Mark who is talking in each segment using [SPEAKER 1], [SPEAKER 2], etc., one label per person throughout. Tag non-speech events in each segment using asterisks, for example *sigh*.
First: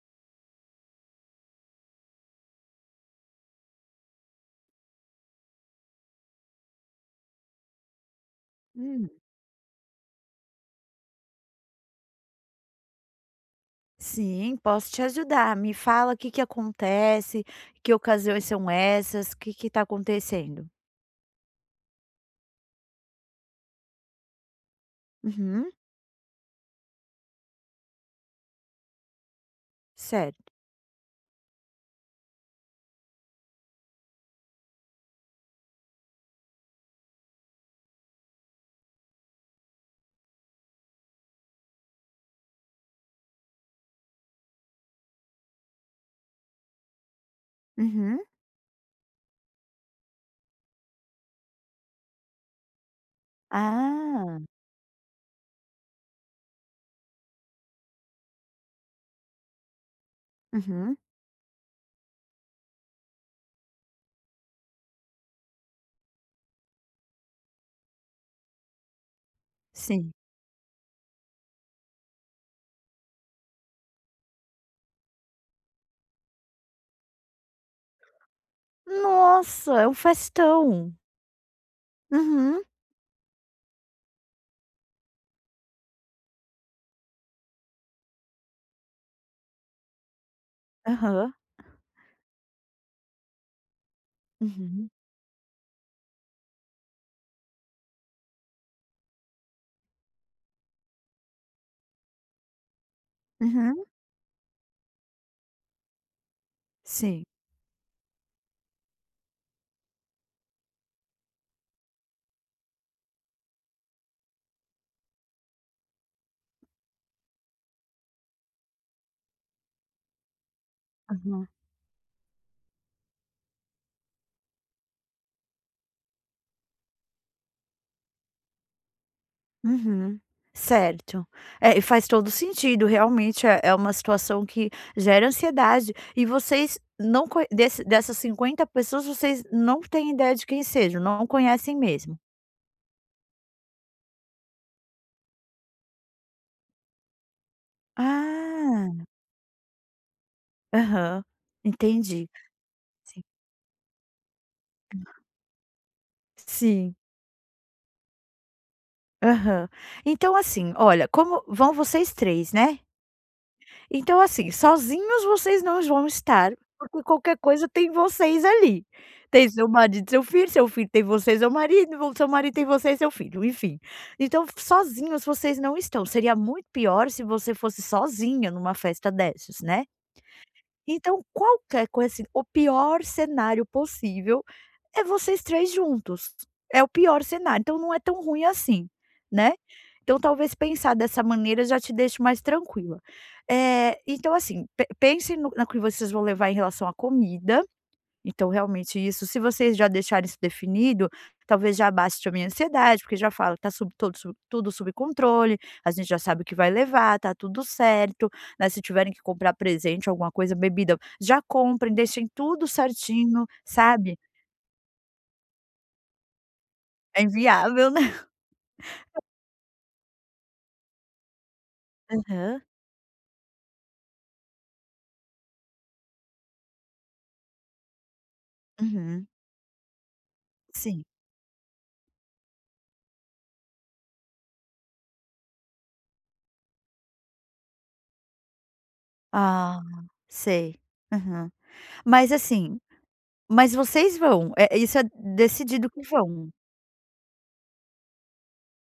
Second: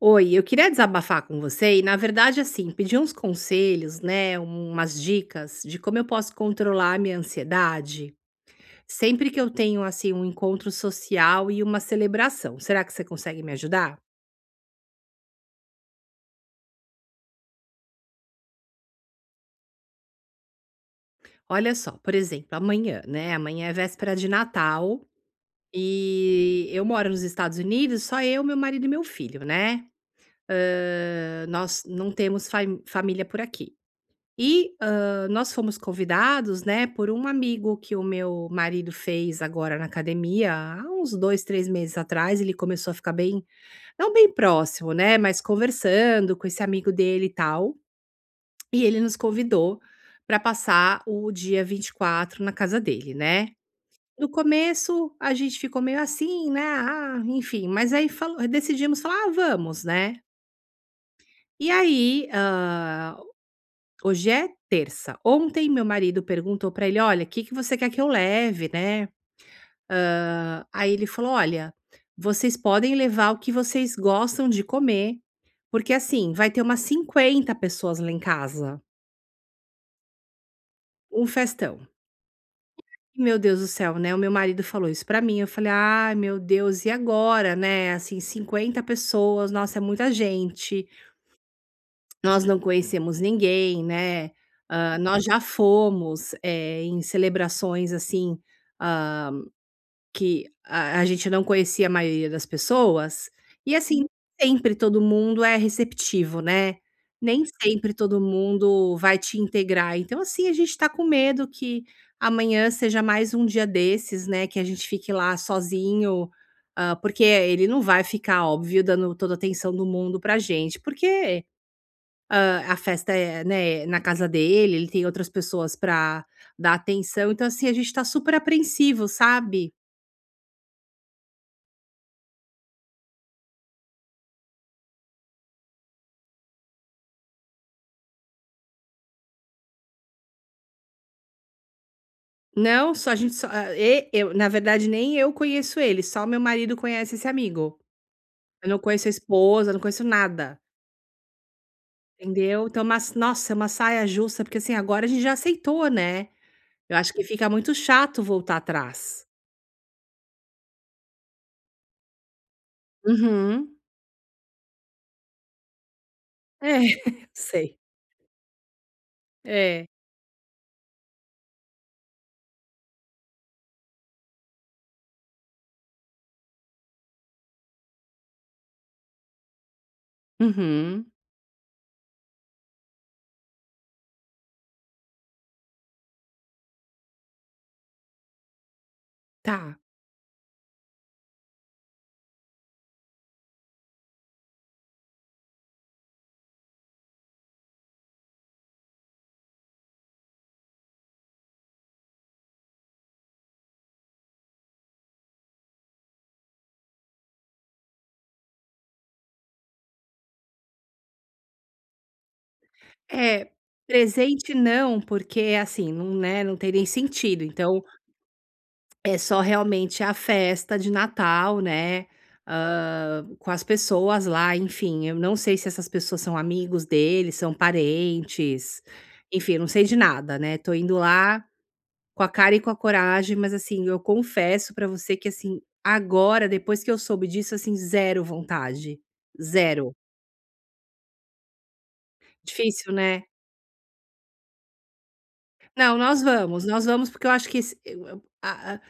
[SPEAKER 1] Oi, eu queria desabafar com você e, na verdade, assim, pedir uns conselhos, né, umas dicas de como eu posso controlar a minha ansiedade
[SPEAKER 2] Hum,
[SPEAKER 1] sempre que eu tenho, assim, um encontro social e uma celebração. Será que você consegue me ajudar?
[SPEAKER 2] sim, posso te ajudar. Me fala o que que acontece, que ocasiões são essas, o que que tá acontecendo?
[SPEAKER 1] Olha só, por exemplo, amanhã, né, amanhã é véspera de Natal
[SPEAKER 2] Uhum,
[SPEAKER 1] e eu moro nos Estados Unidos, só eu, meu marido e meu filho, né?
[SPEAKER 2] certo.
[SPEAKER 1] Nós não temos família por aqui. E, nós fomos convidados, né, por um amigo que o meu marido fez agora na academia, há uns 2, 3 meses atrás. Ele começou a ficar bem, não bem próximo, né, mas conversando com esse amigo dele e tal,
[SPEAKER 2] Uhum.
[SPEAKER 1] e ele nos convidou para passar o dia 24 na casa dele, né. No
[SPEAKER 2] Ah,
[SPEAKER 1] começo a gente ficou meio assim, né, ah, enfim, mas aí falou, decidimos falar: "Ah, vamos", né.
[SPEAKER 2] uhum,
[SPEAKER 1] E aí, hoje é terça. Ontem meu marido perguntou pra ele: "Olha, o que que você quer que eu leve, né?".
[SPEAKER 2] sim.
[SPEAKER 1] Aí ele falou: "Olha, vocês podem levar o que vocês gostam de comer, porque assim, vai ter umas 50 pessoas lá em casa,
[SPEAKER 2] Nossa, é um festão.
[SPEAKER 1] um festão".
[SPEAKER 2] Uhum,
[SPEAKER 1] Meu Deus do céu, né, o meu marido falou isso pra mim, eu falei: "Ai, meu Deus, e agora, né, assim, 50 pessoas, nossa, é muita gente".
[SPEAKER 2] aham,
[SPEAKER 1] Nós não conhecemos ninguém, né,
[SPEAKER 2] uhum,
[SPEAKER 1] nós já fomos, em celebrações, assim, hã, que a gente não conhecia a maioria das pessoas, e
[SPEAKER 2] uhum,
[SPEAKER 1] assim, nem sempre todo mundo é receptivo, né,
[SPEAKER 2] sim.
[SPEAKER 1] nem sempre todo mundo vai te integrar, então assim, a gente tá com medo que amanhã seja mais um dia desses, né, que a gente fique lá sozinho, porque ele não vai ficar, óbvio, dando toda a atenção do mundo pra gente, porque a festa é, né, na casa dele, ele tem outras pessoas para dar atenção, então, assim, a gente tá super apreensivo, sabe.
[SPEAKER 2] Uhum, certo. É, e faz todo sentido, realmente é uma situação que gera ansiedade e vocês não co desse dessas 50 pessoas, vocês não têm ideia de quem sejam, não conhecem mesmo?
[SPEAKER 1] Não, só a gente só e eu na verdade, nem eu conheço ele, só meu marido conhece esse amigo. Eu não
[SPEAKER 2] Ah,
[SPEAKER 1] conheço a esposa, não conheço nada,
[SPEAKER 2] aham, entendi.
[SPEAKER 1] entendeu. Então mas
[SPEAKER 2] Sim,
[SPEAKER 1] nossa, é uma saia justa, porque, assim, agora a gente já aceitou, né.
[SPEAKER 2] sim,
[SPEAKER 1] Eu acho que fica muito chato voltar atrás.
[SPEAKER 2] aham. Então assim, olha, como vão vocês três, né?
[SPEAKER 1] Uhum.
[SPEAKER 2] Então, assim, sozinhos vocês não vão estar,
[SPEAKER 1] É,
[SPEAKER 2] porque
[SPEAKER 1] *laughs*
[SPEAKER 2] qualquer coisa
[SPEAKER 1] sei.
[SPEAKER 2] tem vocês ali. Tem seu
[SPEAKER 1] É.
[SPEAKER 2] marido, seu filho tem você, seu marido, vo seu marido tem você e seu filho, enfim. Então, sozinhos vocês não estão, seria muito pior se você fosse sozinha numa festa dessas, né.
[SPEAKER 1] Uhum.
[SPEAKER 2] Então, qualquer coisa assim, o pior cenário possível é vocês 3 juntos. É o pior cenário, então não é tão ruim assim, né.
[SPEAKER 1] Tá.
[SPEAKER 2] Então talvez pensar dessa maneira já te deixe mais tranquila. Então assim, pe pense no que vocês vão levar em relação à comida. Então, realmente, isso, se vocês já deixarem isso definido, talvez já baste a minha ansiedade, porque já falo, tá sub todo sub tudo sob controle, a gente já sabe o que vai levar, tá tudo certo, né, se tiverem que comprar presente, alguma coisa, bebida, já comprem, deixem tudo certinho,
[SPEAKER 1] É,
[SPEAKER 2] sabe.
[SPEAKER 1] presente não, porque assim, não, né, não tem nem
[SPEAKER 2] É
[SPEAKER 1] sentido, então
[SPEAKER 2] inviável, né.
[SPEAKER 1] é só realmente a festa de Natal, né,
[SPEAKER 2] Aham.
[SPEAKER 1] com as pessoas lá, enfim, eu não sei se essas pessoas são amigos dele, são parentes,
[SPEAKER 2] Uhum.
[SPEAKER 1] enfim, eu não sei de nada, né, tô indo
[SPEAKER 2] Sim.
[SPEAKER 1] lá com a cara e com a coragem, mas assim, eu confesso pra você que assim, agora depois que eu soube disso, assim, zero vontade,
[SPEAKER 2] Ah,
[SPEAKER 1] zero.
[SPEAKER 2] sei. Aham. Mas, assim
[SPEAKER 1] Difícil, né?
[SPEAKER 2] mas vocês vão, é isso, é decidido
[SPEAKER 1] Não,
[SPEAKER 2] que vão?
[SPEAKER 1] nós vamos, porque eu acho que esse eu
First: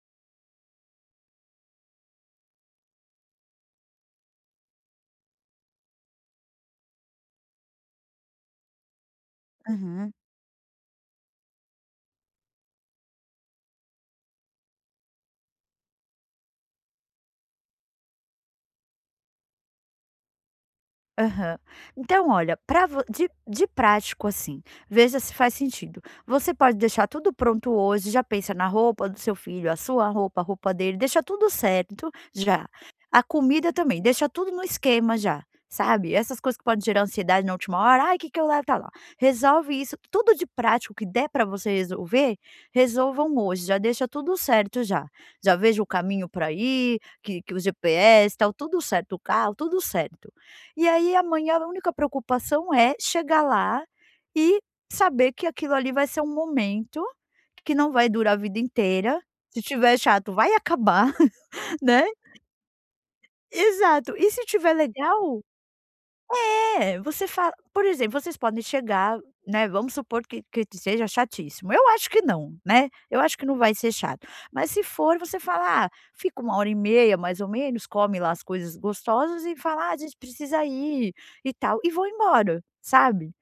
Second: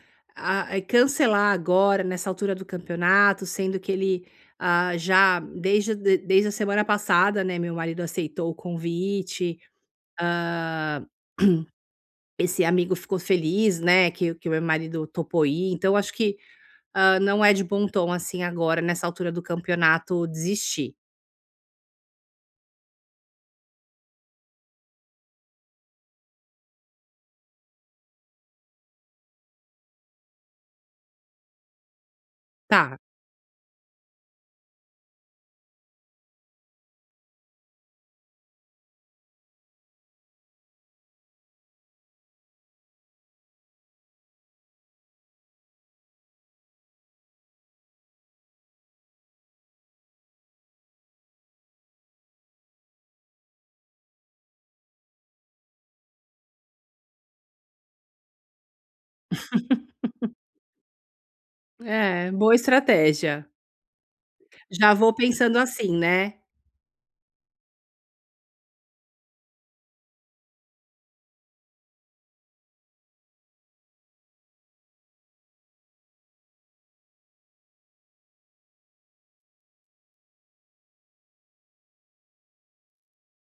[SPEAKER 1] a é cancelar agora, nessa altura do campeonato, sendo que ele, ah, já desde a semana passada, né, meu marido aceitou o convite,
[SPEAKER 2] Uhum.
[SPEAKER 1] hã, *clears throat* esse amigo ficou feliz, né, que o meu marido topou ir, então acho que, não é de bom tom, assim, agora, nessa altura do campeonato, desistir.
[SPEAKER 2] Aham. Então olha, pra vo de prático, assim, veja se faz sentido. Você pode deixar tudo pronto hoje, já pensa na roupa do seu filho, a sua roupa, a roupa dele, deixa tudo certo já.
[SPEAKER 1] Tá,
[SPEAKER 2] A comida também, deixa tudo no esquema já, sabe. Essas coisas que podem gerar ansiedade na última hora, "Ai, o que que eu levo", tá lá. Resolve isso, tudo de prático que der pra você resolver, resolvam hoje, já deixa tudo certo já. Já veja o caminho pra ir, que o GPS, tal, tudo certo, o carro, tudo certo. E aí amanhã a única preocupação é chegar lá e saber que aquilo ali vai ser um momento, que não vai durar a vida inteira. Se tiver chato, vai acabar, *laughs* né.
[SPEAKER 1] é, boa estratégia.
[SPEAKER 2] Exato. E se tiver
[SPEAKER 1] Já vou
[SPEAKER 2] legal,
[SPEAKER 1] pensando assim, né?
[SPEAKER 2] é, você fala, por exemplo, vocês podem chegar, né, vamos supor que seja chatíssimo. Eu acho que não, né, eu acho que não vai ser chato. Mas se for, você fala: "Ah, fica 1 hora e meia mais ou menos, come lá as coisas gostosas", e fala: "Ah, a gente precisa ir e tal", e vou embora, sabe.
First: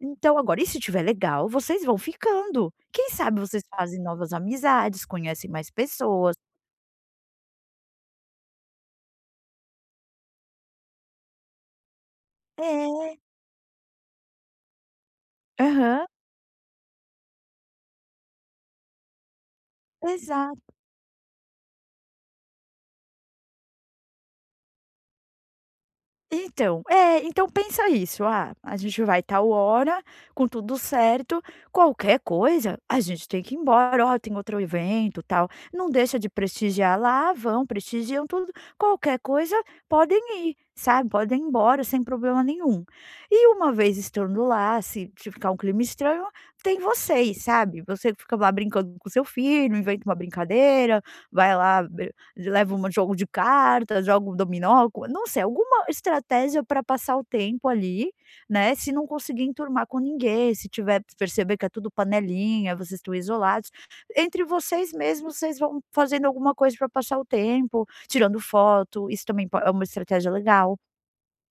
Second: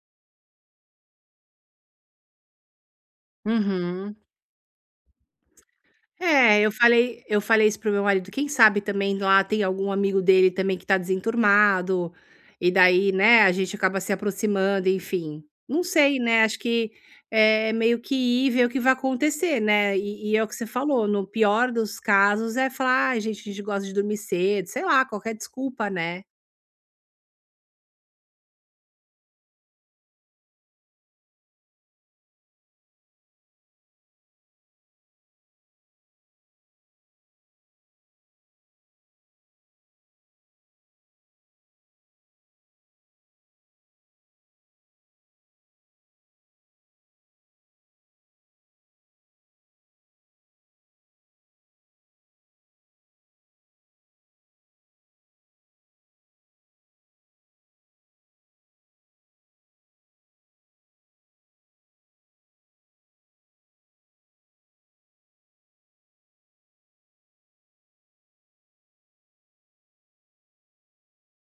[SPEAKER 2] Então agora, e se tiver legal, vocês vão ficando. Quem sabe vocês fazem
[SPEAKER 1] Uhum.
[SPEAKER 2] novas amizades, conhecem mais pessoas.
[SPEAKER 1] É, eu falei isso pro meu marido, quem sabe também lá tem algum amigo dele também que tá desenturmado, e daí,
[SPEAKER 2] É.
[SPEAKER 1] né, a gente acaba se aproximando, enfim. Não
[SPEAKER 2] Aham.
[SPEAKER 1] sei, né, acho que é meio que ir ver o que vai acontecer, né, e é o que você
[SPEAKER 2] Exato.
[SPEAKER 1] falou, no pior dos casos é falar: "Ai gente, a gente gosta de dormir cedo", sei lá, qualquer desculpa, né.
[SPEAKER 2] Então, é, então pensa isso, ah, a gente vai tal hora, com tudo certo, qualquer coisa, a gente tem que ir embora, ó, tem outro evento, tal. Não deixa de prestigiar lá, vão, prestigiam tudo, qualquer coisa, podem ir, sabe? Podem ir embora sem problema nenhum. E uma vez estando lá, se ficar um clima estranho, tem vocês, sabe? Você fica lá brincando com seu filho, inventa uma brincadeira, vai lá, leva um jogo de cartas, joga um dominó, não sei, alguma estratégia para passar o tempo ali, né, se não conseguir enturmar com ninguém, se tiver perceber que é tudo panelinha, vocês estão isolados, entre vocês mesmos vocês vão fazendo alguma coisa para passar o tempo, tirando foto, isso também po é uma estratégia legal.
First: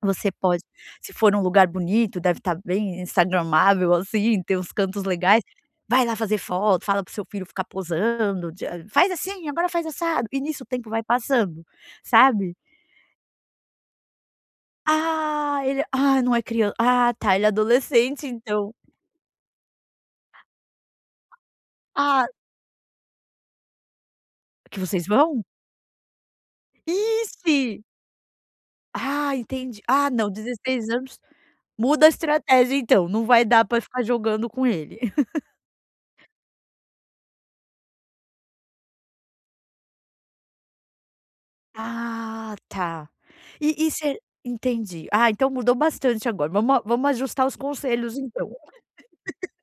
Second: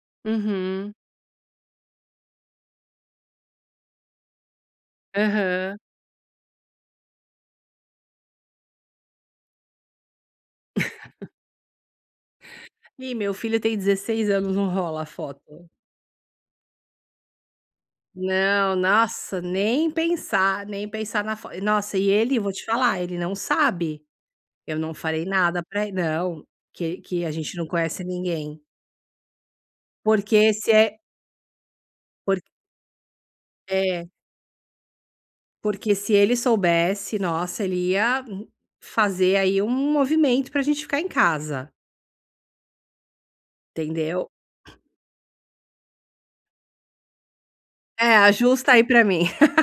[SPEAKER 2] Você pode,
[SPEAKER 1] Uhum.
[SPEAKER 2] se for um lugar bonito, deve estar bem instagramável, assim, ter uns cantos legais,
[SPEAKER 1] Aham.
[SPEAKER 2] vai lá fazer foto, fala pro seu filho ficar posando, de "Faz assim, agora faz assado", e nisso o tempo vai passando, sabe?
[SPEAKER 1] Ih, meu filho tem 16 anos, não rola a
[SPEAKER 2] Ah,
[SPEAKER 1] foto.
[SPEAKER 2] ele, não é criança. Ah, tá, ele é adolescente então.
[SPEAKER 1] Não, nossa, nem pensar, nem pensar na fo nossa, e
[SPEAKER 2] Ah,
[SPEAKER 1] ele, vou te falar, ele não sabe. Eu
[SPEAKER 2] que
[SPEAKER 1] não
[SPEAKER 2] vocês
[SPEAKER 1] falei
[SPEAKER 2] vão?
[SPEAKER 1] nada pra ele não, que a gente
[SPEAKER 2] Ixi!
[SPEAKER 1] não conhece ninguém.
[SPEAKER 2] Ah, entendi. Ah, não,
[SPEAKER 1] Porque se é
[SPEAKER 2] 16 anos muda a
[SPEAKER 1] por
[SPEAKER 2] estratégia então, não vai dar pra ficar
[SPEAKER 1] é,
[SPEAKER 2] jogando com ele. *laughs*
[SPEAKER 1] porque se ele soubesse, nossa, ele ia fazer aí um movimento pra gente ficar em casa,
[SPEAKER 2] Ah, tá. E ser
[SPEAKER 1] entendeu.
[SPEAKER 2] entendi. Ah, então mudou bastante agora, vamos ajustar os
[SPEAKER 1] É,
[SPEAKER 2] conselhos então.
[SPEAKER 1] ajusta aí pra mim. *laughs*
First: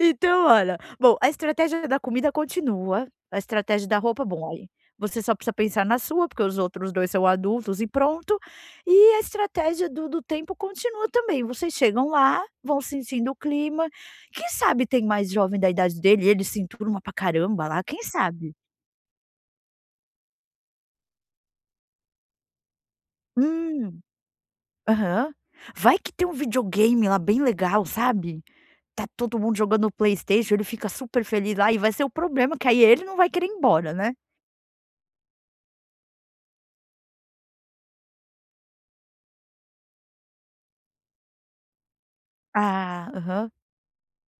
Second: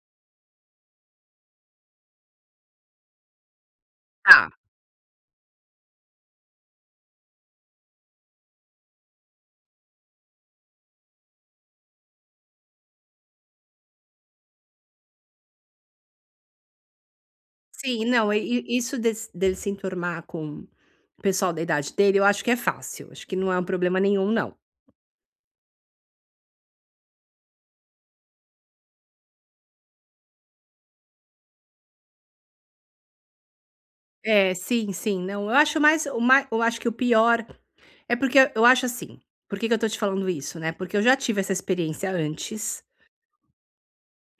[SPEAKER 2] Então olha, bom, a estratégia da comida continua, a estratégia da roupa,
[SPEAKER 1] Tá.
[SPEAKER 2] bom, aí você só precisa pensar na sua, porque os outros 2 são adultos e pronto. E a estratégia do tempo continua também, vocês chegam lá, vão sentindo o clima, quem sabe tem mais jovem da idade dele e ele se enturma pra caramba lá, quem
[SPEAKER 1] Sim, não,
[SPEAKER 2] sabe?
[SPEAKER 1] e isso des dele se enturmar com o pessoal da idade dele, eu acho que é fácil, acho que não é um problema
[SPEAKER 2] Hum,
[SPEAKER 1] nenhum não.
[SPEAKER 2] aham. Vai que tem um videogame lá bem legal, sabe? Tá todo mundo jogando PlayStation, ele fica super feliz lá e vai ser o problema que aí ele não vai querer ir embora, né?
[SPEAKER 1] É, sim, sim. Não, eu acho mais o mai eu acho que o pior é porque eu acho assim, por que que eu tô te falando isso, né, porque eu já tive essa experiência antes,
[SPEAKER 2] Ah, aham.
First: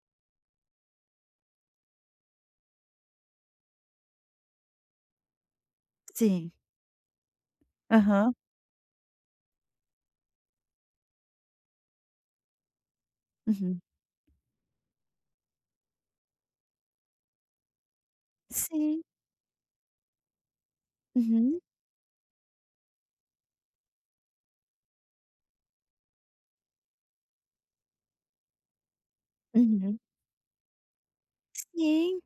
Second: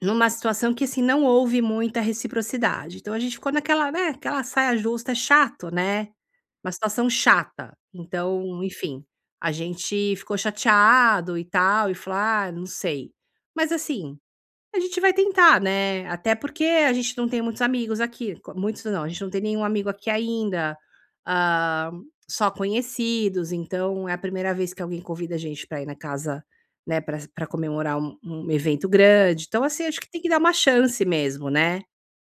[SPEAKER 1] numa situação que, assim, não houve muita reciprocidade. Então a gente ficou naquela, né, aquela saia justa, é chato, né,
[SPEAKER 2] Sim.
[SPEAKER 1] uma situação chata.
[SPEAKER 2] Aham.
[SPEAKER 1] Então, enfim, a gente ficou chateado e tal, e falou: "Ah, não sei". Mas
[SPEAKER 2] Uhum.
[SPEAKER 1] assim a gente vai tentar, né, até porque a gente não tem muitos amigos aqui, co muitos
[SPEAKER 2] Sim.
[SPEAKER 1] não, a gente não tem nenhum amigo aqui ainda,
[SPEAKER 2] Uhum.
[SPEAKER 1] hã, só conhecidos, então é a primeira vez que alguém convida a gente para ir na casa, né, para comemorar um evento grande, então, assim, acho
[SPEAKER 2] Uhum.
[SPEAKER 1] que tem que dar uma chance mesmo, né.
[SPEAKER 2] Sim.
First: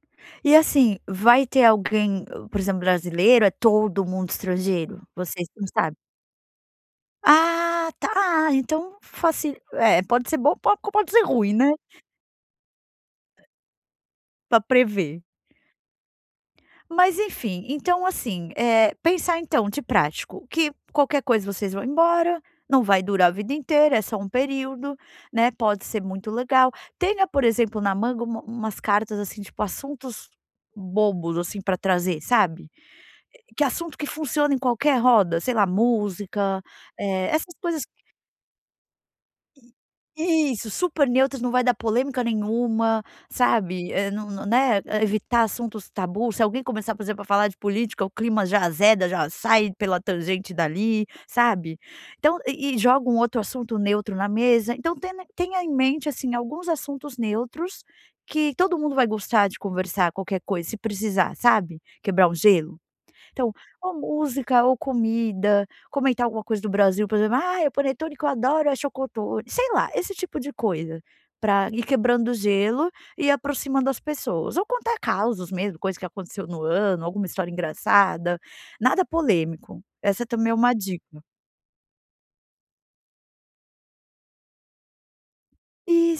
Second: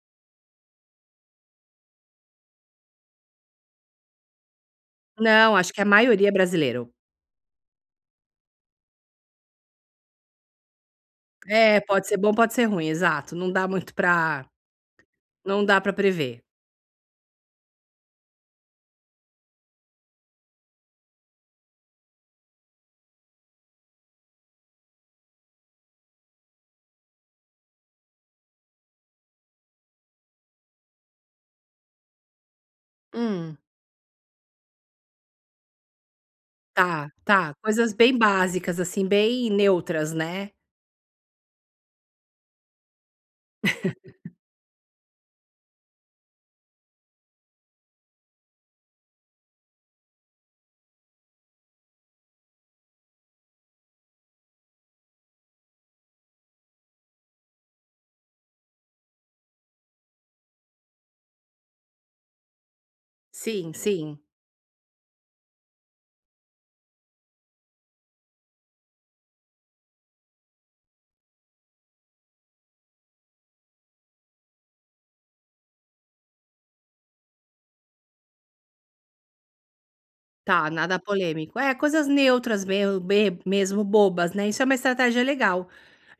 [SPEAKER 2] E assim, vai ter alguém, por exemplo, brasileiro? É todo mundo estrangeiro? Vocês
[SPEAKER 1] Não,
[SPEAKER 2] não
[SPEAKER 1] acho que a
[SPEAKER 2] sabem?
[SPEAKER 1] maioria é brasileiro.
[SPEAKER 2] Ah, tá. Ah, então faci é, pode ser bom, po pode ser ruim, né,
[SPEAKER 1] É, pode ser bom, pode ser ruim, exato, não dá muito pra
[SPEAKER 2] pra prever.
[SPEAKER 1] não dá pra prever.
[SPEAKER 2] Mas enfim, então assim, é pensar então de prático, que qualquer coisa vocês vão embora, não vai durar a vida inteira, é só um período, né, pode ser muito legal. Tenha, por exemplo, na manga, umas cartas, assim, tipo assuntos bobos, assim, para trazer, sabe.
[SPEAKER 1] Hum,
[SPEAKER 2] Que assunto que funciona em qualquer roda, sei lá, música,
[SPEAKER 1] tá, tá,
[SPEAKER 2] essas coisas,
[SPEAKER 1] coisas bem básicas, assim, bem neutras, né.
[SPEAKER 2] isso, super neutras, não vai dar polêmica nenhuma, sabe, não não, né, é, evitar assuntos tabu. Se alguém começar, por exemplo, a falar de política, o clima já azeda, já sai pela tangente dali, sabe. Então e joga um outro assunto neutro na mesa, então tena tenha em mente, assim, alguns assuntos neutros que todo mundo vai gostar de conversar, qualquer coisa, se precisar, sabe, quebrar um gelo. Então,
[SPEAKER 1] Sim,
[SPEAKER 2] ou
[SPEAKER 1] sim.
[SPEAKER 2] música ou comida, comentar alguma coisa do Brasil, por exemplo: "Ah, o panetone que eu adoro é chocotone", sei lá, esse tipo de coisa, para ir quebrando o gelo e aproximando as pessoas. Ou contar causos mesmo, coisa que aconteceu no ano, alguma história engraçada, nada polêmico. Essa também é
[SPEAKER 1] Tá,
[SPEAKER 2] uma
[SPEAKER 1] nada
[SPEAKER 2] dica.
[SPEAKER 1] polêmico. É, coisas neutras mesmo be mesmo, bobas, né, isso é uma estratégia legal.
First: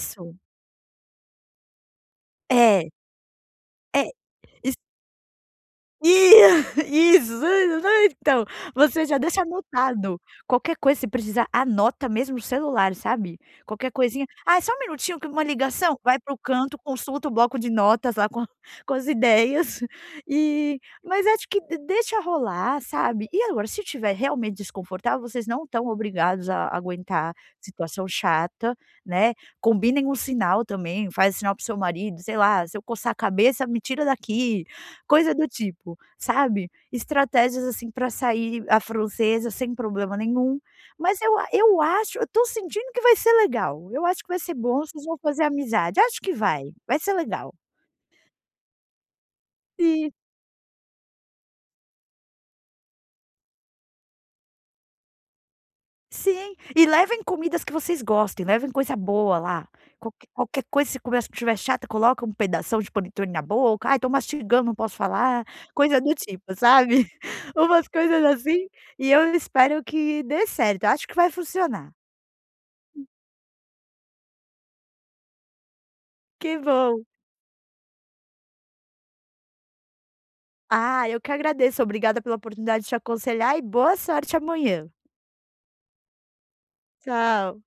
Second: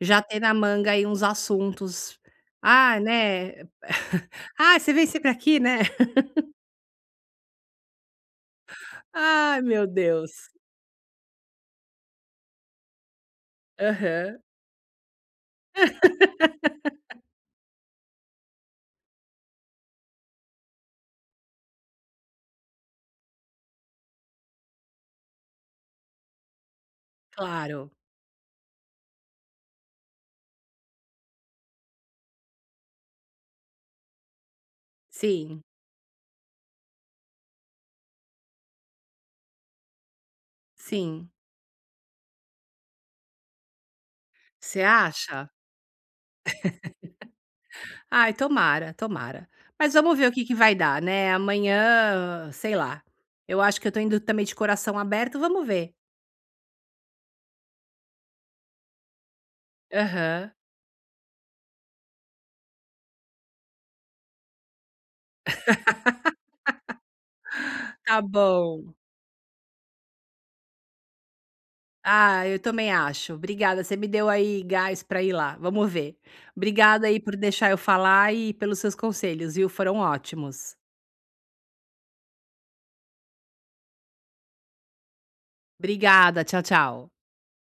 [SPEAKER 1] Já ter na manga aí uns assuntos.
[SPEAKER 2] É,
[SPEAKER 1] Ah, né,
[SPEAKER 2] é.
[SPEAKER 1] *laughs* "Ah, você vem sempre aqui, né".
[SPEAKER 2] I
[SPEAKER 1] *laughs*
[SPEAKER 2] *laughs* isso, *laughs* então, você já deixa
[SPEAKER 1] Ai, meu
[SPEAKER 2] anotado,
[SPEAKER 1] Deus.
[SPEAKER 2] qualquer coisa se precisar, anota mesmo no celular, sabe. Qualquer coisinha:
[SPEAKER 1] Aham,
[SPEAKER 2] "Ah, é só um minutinho que uma ligação", vai para o canto, consulta o bloco de notas lá com *laughs* com as ideias, e, mas acho que, de deixa rolar, sabe. E agora, se tiver realmente desconfortável, vocês não estão obrigados a aguentar
[SPEAKER 1] claro.
[SPEAKER 2] situação chata, né. Combinem um sinal também, faz sinal para o seu marido, sei lá: "Se eu coçar a cabeça, me tira daqui", coisa do
[SPEAKER 1] Sim,
[SPEAKER 2] tipo. Sabe, estratégias, assim, para sair a francesa sem problema nenhum, mas
[SPEAKER 1] sim.
[SPEAKER 2] eu acho, eu tô sentindo que vai ser legal, eu acho que vai ser bom,
[SPEAKER 1] Você
[SPEAKER 2] vocês vão fazer
[SPEAKER 1] acha?
[SPEAKER 2] amizade, acho que vai, ser legal.
[SPEAKER 1] Ai, tomara, tomara. Mas
[SPEAKER 2] E
[SPEAKER 1] vamos ver o que que vai dar, né, amanhã, sei lá, eu acho que eu tô indo também de coração aberto, vamos ver.
[SPEAKER 2] sim, e levem comidas que vocês gostem, levem coisa boa lá, qualquer
[SPEAKER 1] Aham.
[SPEAKER 2] qualquer coisa se começa estiver chata, coloca um pedação de panetone na boca, "Ai, tô mastigando, não posso falar", coisa do tipo, sabe, *laughs* umas
[SPEAKER 1] Tá
[SPEAKER 2] coisas assim,
[SPEAKER 1] bom.
[SPEAKER 2] e eu espero que dê certo, acho que vai funcionar.
[SPEAKER 1] Ah, eu também acho. Obrigada, você me deu aí gás para ir lá, vamos ver.
[SPEAKER 2] Que bom.
[SPEAKER 1] Obrigada aí por deixar eu falar e pelos seus conselhos, viu, foram ótimos.
[SPEAKER 2] Ah, eu que agradeço. Obrigada pela oportunidade de te aconselhar e boa sorte amanhã.
[SPEAKER 1] Obrigada, tchau, tchau.
[SPEAKER 2] Tchau.